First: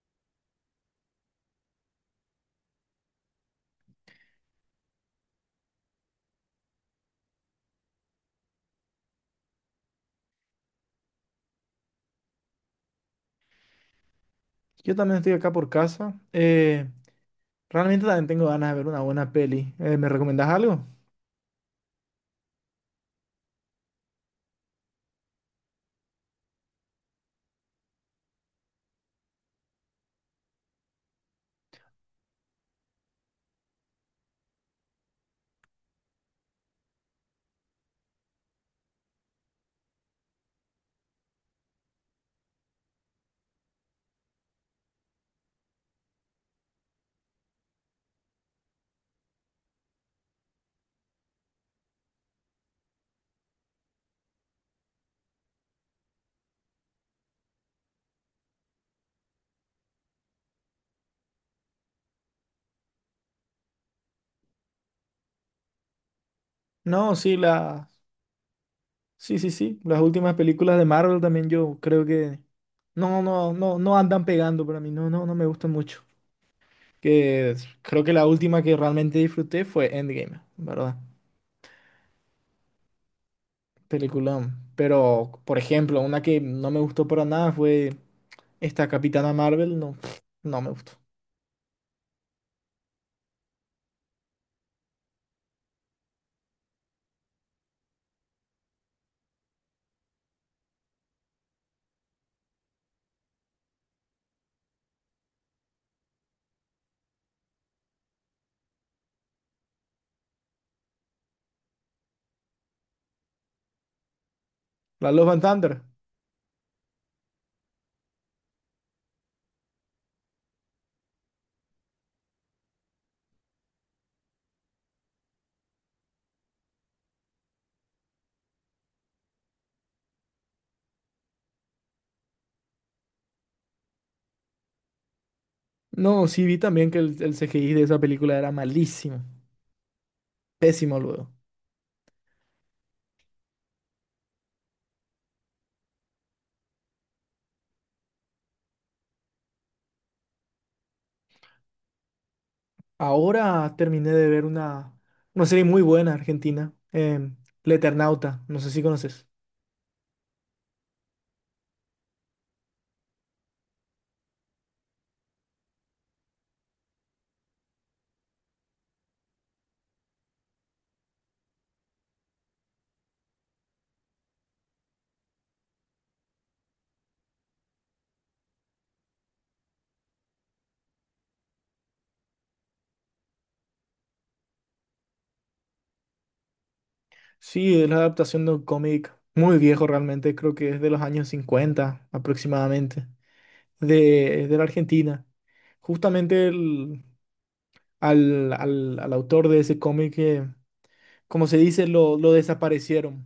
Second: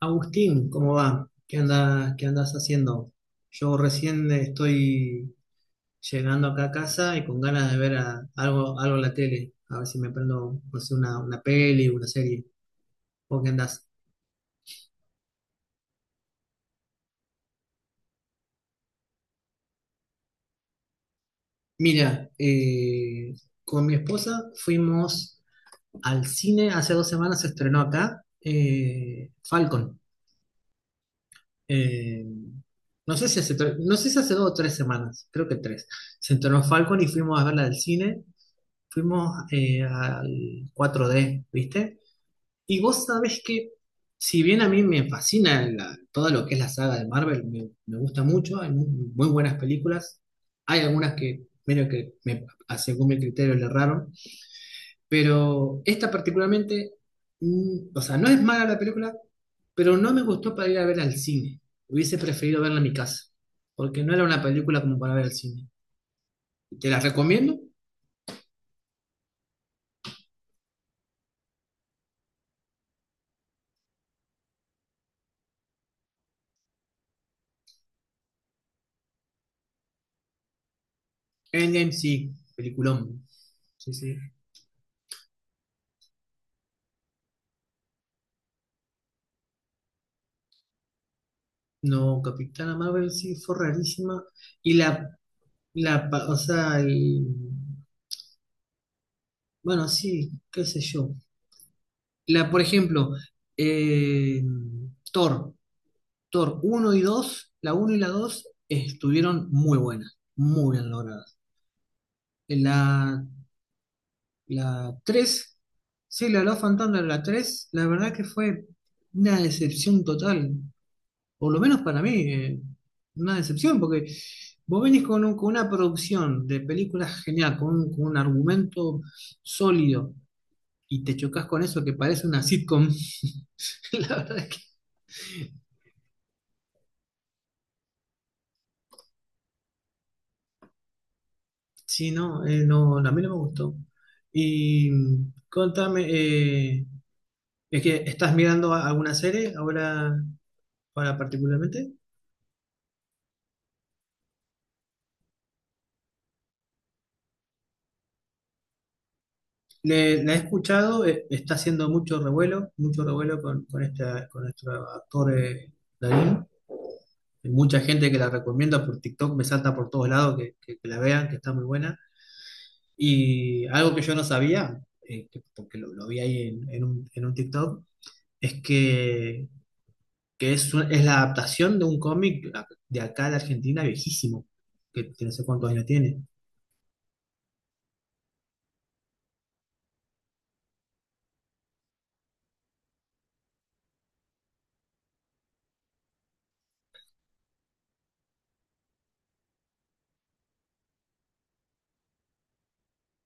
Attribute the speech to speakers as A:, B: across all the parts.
A: Agustín, ¿cómo va? ¿Qué andas haciendo? Yo recién estoy llegando acá a casa y con ganas de ver algo, algo en la tele. A ver si me prendo, no sé, una peli, una serie. ¿Vos qué andás?
B: Yo también estoy acá por casa. Realmente también tengo ganas de ver una buena peli. ¿Me recomendás algo?
A: Mira, con mi esposa fuimos al cine. Hace dos semanas se estrenó acá Falcon. Eh, no sé si hace, no sé si hace dos o tres semanas, creo que tres. Se estrenó Falcon y fuimos a verla al cine. Fuimos al cuatro d, ¿viste? Y vos sabés que, si bien a mí me fascina todo lo que es la saga de Marvel, me gusta mucho, hay muy buenas películas, hay algunas que, medio que me, según mi criterio le erraron, pero esta particularmente, o sea, no es mala la película, pero no me gustó para ir a ver al cine. Hubiese preferido verla en mi casa, porque no era una película como para ver al cine. Te la
B: No, sí,
A: recomiendo.
B: la... Sí, sí, sí, las últimas películas de Marvel también yo creo que... No, no, no, no andan pegando para mí. No, no, no me gustan mucho. Creo que la última que realmente disfruté fue Endgame, ¿verdad?
A: Endgame sí, peliculón. Sí, sí.
B: Peliculón. Pero, por ejemplo, una que no me gustó para nada fue esta Capitana Marvel. No, no me gustó.
A: No, Capitana Marvel sí fue rarísima. Y la, o sea, bueno, sí, qué sé yo. La, por ejemplo, eh, Thor, Thor uno y dos, la uno y la 2 estuvieron muy buenas, muy bien logradas. La, la
B: La Love and
A: 3
B: Thunder.
A: sí, la Love and Thunder, la 3 la verdad que fue una decepción total. Por lo menos para mí, una decepción, porque vos venís con, con una producción de películas genial, con un argumento sólido, y te chocas con eso que parece una sitcom. La verdad es que
B: No, sí vi también que el CGI de esa película era malísimo, pésimo luego.
A: sí, no, no, a mí no me gustó. Y contame, es que estás mirando alguna serie ahora, ahora particularmente.
B: Ahora terminé de ver una serie muy buena argentina, La Eternauta, no sé si conoces.
A: La he escuchado, está haciendo mucho revuelo esta, con nuestro actor Darín. Hay mucha gente que la recomienda por TikTok, me salta por todos lados que, que la vean, que está muy buena. Y algo que yo no sabía, porque lo vi ahí en un TikTok, es que es, es la adaptación de un cómic de acá de Argentina viejísimo, que no sé cuántos años tiene.
B: Sí, es la adaptación de un cómic muy viejo realmente, creo que es de los años 50 aproximadamente, de la Argentina. Justamente al autor de ese cómic, como se dice, lo desaparecieron,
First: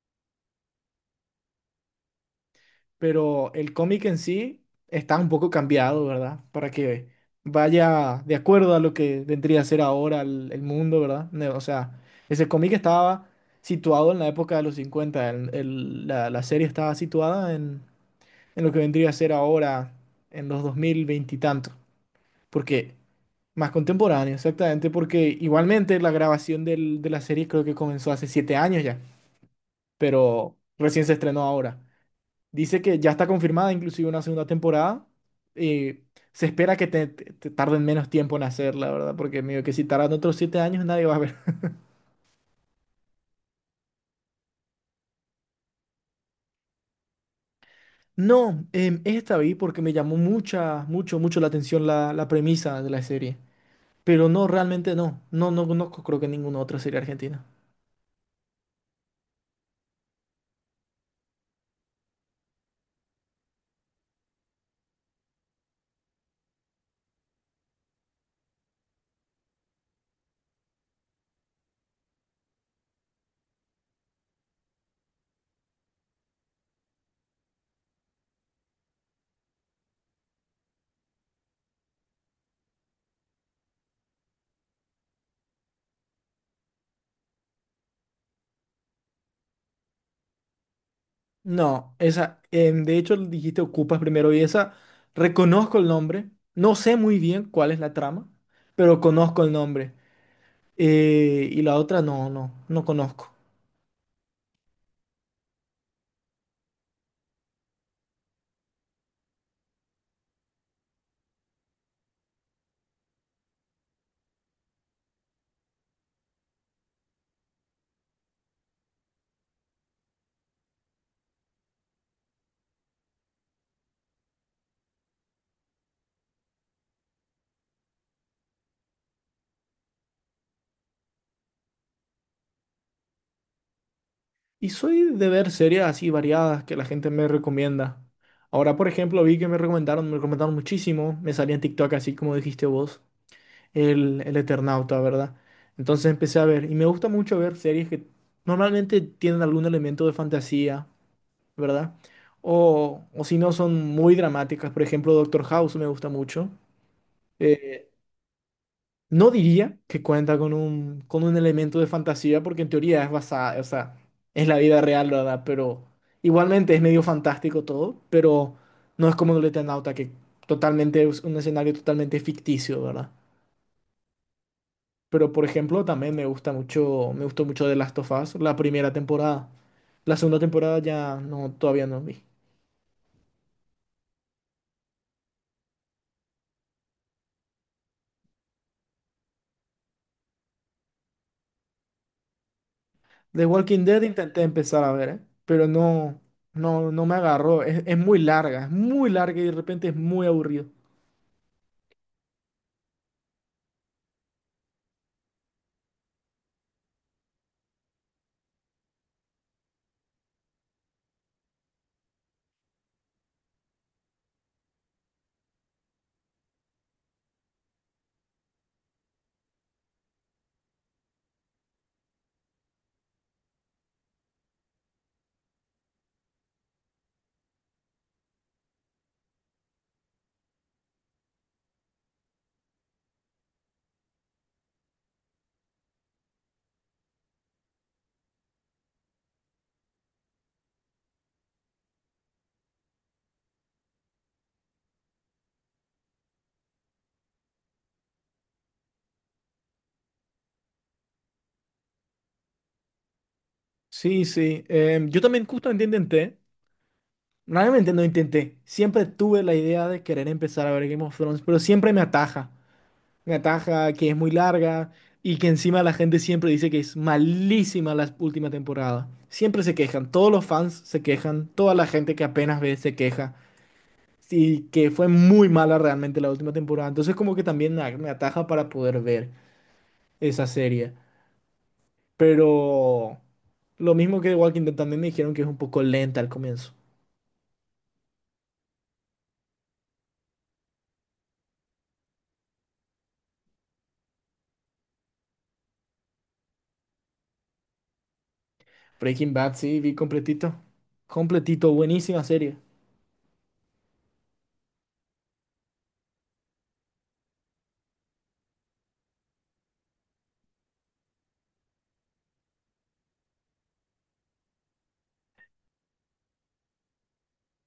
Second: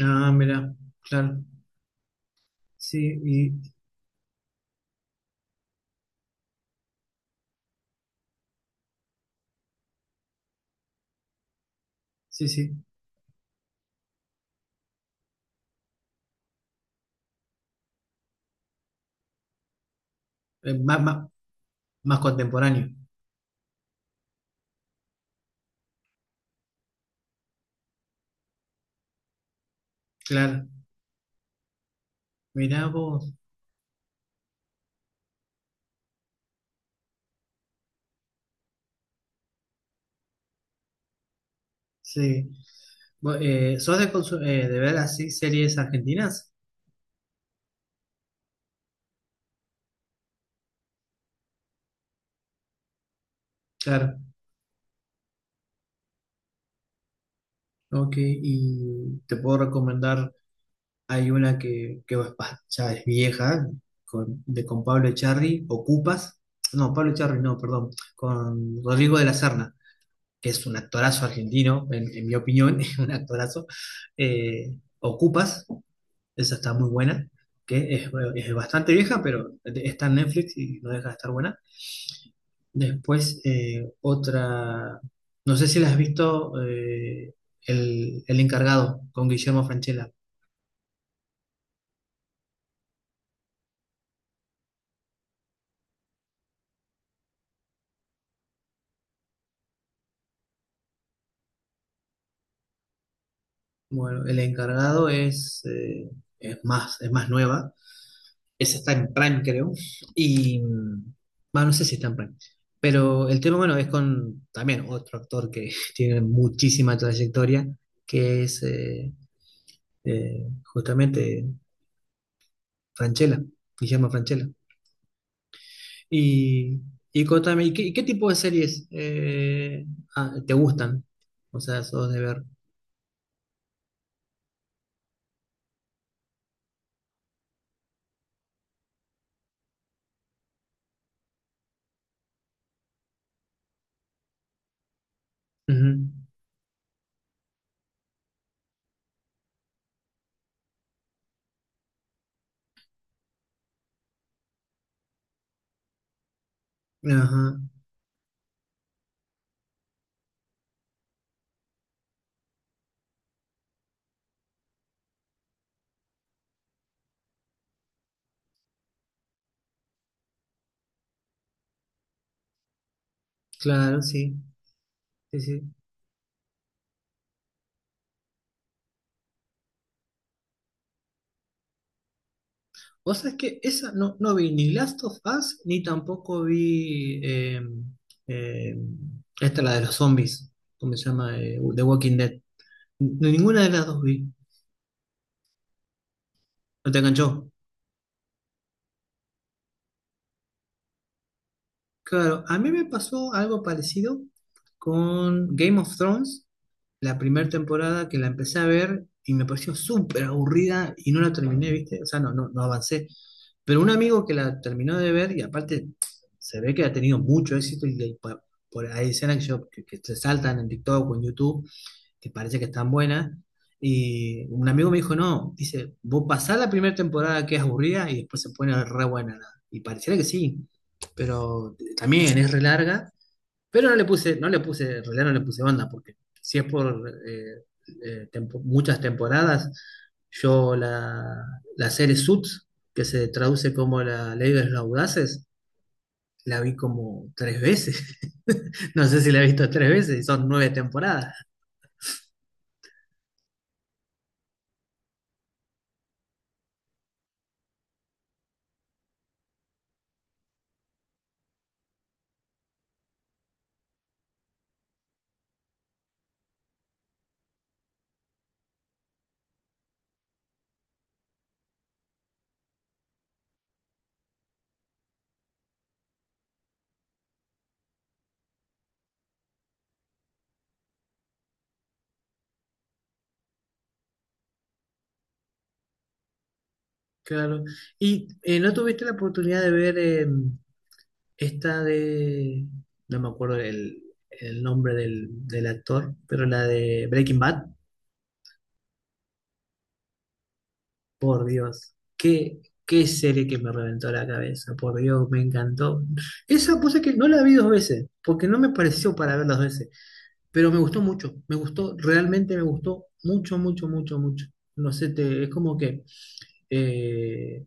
A: Ah, mira, claro. Sí, y,
B: pero el cómic en sí está un poco cambiado, ¿verdad? Para que vaya de acuerdo a lo que vendría a ser ahora el mundo, ¿verdad? O sea,
A: sí,
B: ese cómic
A: sí.
B: estaba situado en la época de los 50, la serie estaba situada en lo que vendría a ser ahora, en los
A: Eh, más, más,
B: 2020 y tanto,
A: más contemporáneo.
B: porque más contemporáneo, exactamente, porque igualmente la grabación de la serie creo que comenzó hace 7 años ya, pero
A: Claro.
B: recién se estrenó ahora. Dice
A: Mirá
B: que ya está
A: vos.
B: confirmada inclusive una segunda temporada. Eh, Se espera que te tarden menos tiempo en hacerla, ¿verdad? Porque medio que si tardan otros 7 años nadie va a ver.
A: Sí. Vos, ¿sos de, de ver así series argentinas?
B: No, esta vi porque me llamó mucha, mucho, mucho la atención la premisa de la serie.
A: Claro.
B: Pero no, realmente no. No, no conozco creo que ninguna otra serie argentina.
A: Ok, y te puedo recomendar, hay una que, ya es vieja, con, de, con Pablo Echarri, Ocupas, no, Pablo Echarri, no, perdón, con Rodrigo de la Serna, que es un actorazo argentino, en mi opinión, es un actorazo. Eh, Ocupas, esa está muy buena, que es bastante vieja, pero está en Netflix y no deja de estar buena. Después, otra, no sé si la has visto, El encargado con Guillermo Francella.
B: No, esa, de hecho dijiste Ocupas primero y esa, reconozco el nombre. No sé muy bien cuál es la trama, pero conozco el nombre. Y la otra no, no, no conozco.
A: Bueno, El encargado es, es más nueva. Esa está en Prime, creo. Y, mm, bueno, no sé si está en Prime. Pero el tema, bueno, es con también otro actor que tiene muchísima trayectoria, que es justamente Francella, Guillermo Francella. Y, y contame, y qué tipo de series te gustan? O sea, sos de ver.
B: Y soy de ver series así variadas que la gente me recomienda. Ahora, por ejemplo, vi que me recomendaron muchísimo. Me salía en TikTok, así como dijiste vos, el Eternauta, ¿verdad?
A: Ujú.
B: Entonces empecé a ver. Y me gusta mucho ver series que normalmente tienen algún elemento de fantasía, ¿verdad? O si no, son muy dramáticas. Por ejemplo, Doctor House me gusta mucho.
A: Ajá,
B: Eh, no diría que cuenta con un elemento de fantasía, porque en teoría es basada, o sea, es la vida real, ¿verdad? Pero igualmente es medio fantástico todo, pero no es como el Eternauta, que totalmente es un escenario totalmente ficticio, ¿verdad?
A: claro, sí,
B: Pero
A: sí,
B: por
A: sí.
B: ejemplo, también me gusta mucho, me gustó mucho The Last of Us, la primera temporada. La segunda temporada ya no, todavía no vi.
A: O sea, es que esa no, no vi ni Last of Us, ni tampoco vi eh, esta, la de los zombies, ¿cómo se llama? The Walking Dead.
B: The
A: Ninguna de
B: Walking
A: las dos
B: Dead
A: vi.
B: intenté empezar a ver, ¿eh? Pero no, no,
A: ¿No te
B: no me
A: enganchó?
B: agarró. Es muy larga y de repente es muy aburrido.
A: Claro, a mí me pasó algo parecido con Game of Thrones, la primera temporada que la empecé a ver y me pareció súper aburrida y no la terminé, ¿viste? O sea, no, no, no avancé. Pero un amigo que la terminó de ver y aparte se ve que ha tenido mucho éxito y, hay escenas que, que se saltan en TikTok o en YouTube que parece que están buenas. Y un amigo me dijo, no, dice, vos pasás la primera temporada que es aburrida y después se pone re buena. ¿No? Y pareciera que sí, pero también es re larga. Pero no le puse, no le puse, en realidad no le puse banda, porque si es por muchas temporadas, yo la, la serie Suits, que se traduce como la ley de los audaces, la vi como tres veces. No sé si la he visto tres veces y son nueve temporadas.
B: Sí, sí. Yo también justamente intenté. Realmente no intenté. Siempre tuve la idea de querer empezar a ver Game of Thrones, pero siempre me ataja. Me ataja que es muy larga y que encima la gente siempre dice que es malísima la última temporada. Siempre se quejan. Todos los fans se quejan. Toda la gente que apenas ve se queja. Y que fue muy mala realmente la última temporada. Entonces como que también me ataja para poder ver esa serie. Pero lo mismo que The Walking Dead también me dijeron que es un poco lenta al comienzo.
A: Claro. ¿Y no tuviste la oportunidad de ver esta de, no me acuerdo el nombre del actor, pero la de Breaking Bad?
B: Breaking Bad, sí, vi completito.
A: Por
B: Completito,
A: Dios,
B: buenísima serie.
A: qué serie que me reventó la cabeza, por Dios, me encantó. Esa cosa que no la vi dos veces, porque no me pareció para ver dos veces, pero me gustó mucho, me gustó, realmente me gustó mucho, mucho, mucho, mucho. No sé, es como que... eh,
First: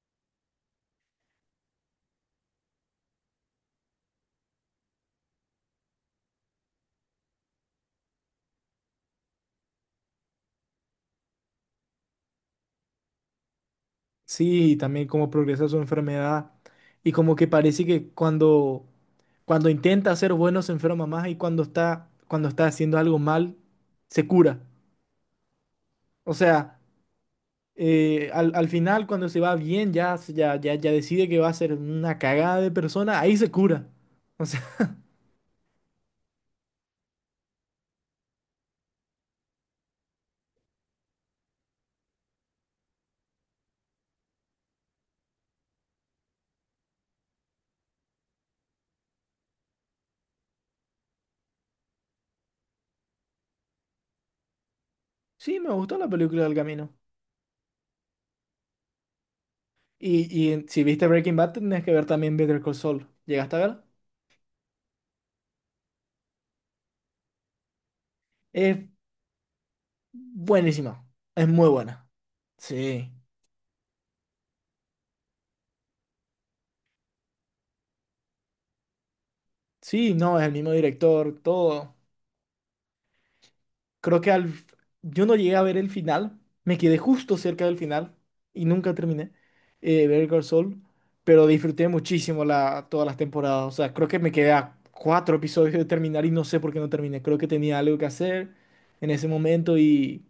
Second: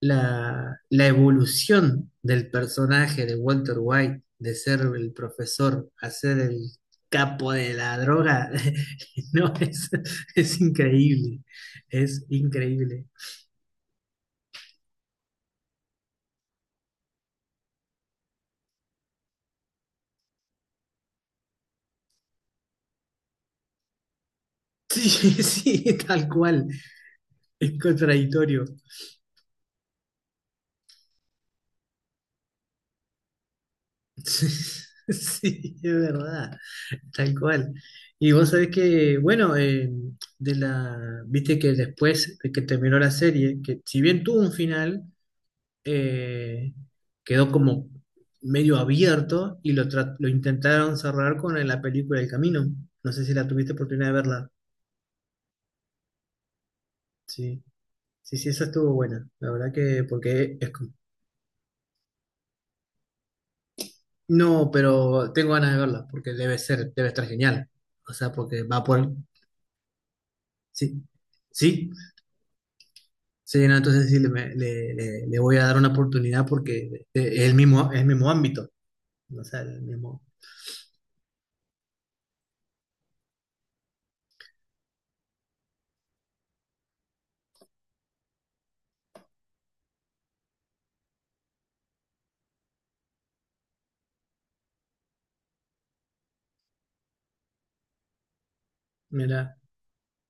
A: la evolución del personaje de Walter White, de ser el profesor a ser el capo de la droga, no, es increíble, es increíble.
B: Sí, y también cómo progresa su enfermedad. Y como que parece que cuando, cuando intenta ser bueno se enferma más y cuando está haciendo algo mal, se cura.
A: Sí, sí, tal
B: O
A: cual,
B: sea,
A: es contradictorio.
B: al final cuando se va bien, ya decide que va a ser una cagada de persona, ahí se cura. O sea,
A: Sí, es verdad, tal cual. Y vos sabés que, bueno, de la, viste que después de que terminó la serie, que si bien tuvo un final, eh, quedó como medio abierto y lo intentaron cerrar con la película El Camino. No sé si la tuviste oportunidad de verla.
B: sí, me gustó la película del camino.
A: Sí, sí, sí, esa estuvo buena. La verdad que,
B: Y,
A: porque es
B: si
A: como...
B: viste Breaking Bad, tenés que ver también Better Call Saul. ¿Llegaste a ver?
A: No, pero tengo ganas de verla, porque debe ser, debe estar genial. O sea, porque
B: Es
A: va por... Sí,
B: Buenísima, es muy
A: sí,
B: buena. Sí,
A: sí, no, entonces sí, le, me- le- le- le voy a dar una oportunidad porque es el mismo ámbito. O sea, el
B: sí,
A: mismo...
B: no, es el mismo director, todo. Creo que al... yo no llegué a ver el final, me quedé justo cerca del final y nunca terminé Better Call Saul, pero disfruté muchísimo la... todas las temporadas. O sea, creo que me quedé a 4 episodios de terminar y no sé por qué no terminé. Creo que tenía algo que hacer en ese
A: Mira.
B: momento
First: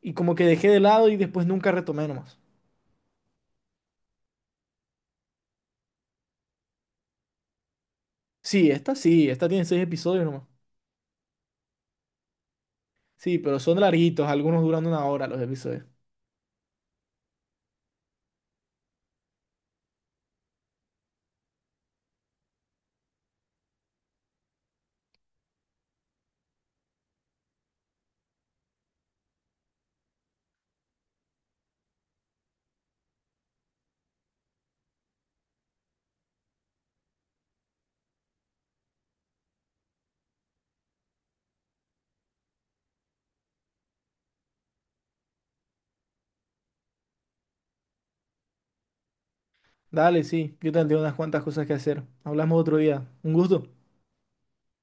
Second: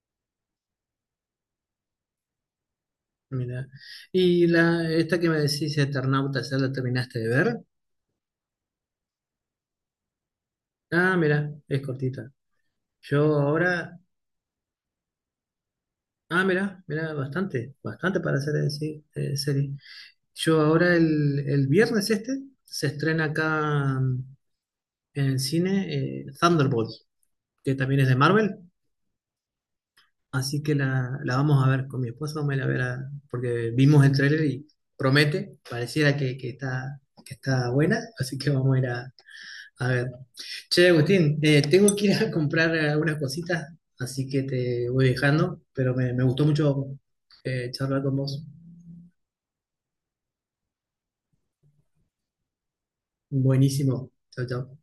B: y como que dejé de lado y después nunca retomé nomás.
A: Mira. Y la, esta que me decís, Eternautas, ¿ya la terminaste de ver?
B: Sí, esta tiene 6 episodios nomás.
A: Ah, mira, es cortita. Yo
B: Sí, pero son
A: ahora,
B: larguitos, algunos duran una hora los episodios.
A: ah, mira, mira, bastante, bastante para hacer sí, serie. Yo ahora el viernes este se estrena acá en el cine Thunderbolt, que también es de Marvel, así que la vamos a ver con mi esposa, vamos a ir a ver porque vimos el tráiler y promete, pareciera que está buena, así que vamos a ir a. A ver. Che, Agustín, tengo que ir a comprar algunas cositas, así que te voy dejando, pero me gustó mucho charlar con vos.
B: Dale, sí, yo también tengo unas cuantas cosas que hacer. Hablamos otro día. Un gusto.
A: Buenísimo. Chao, chao.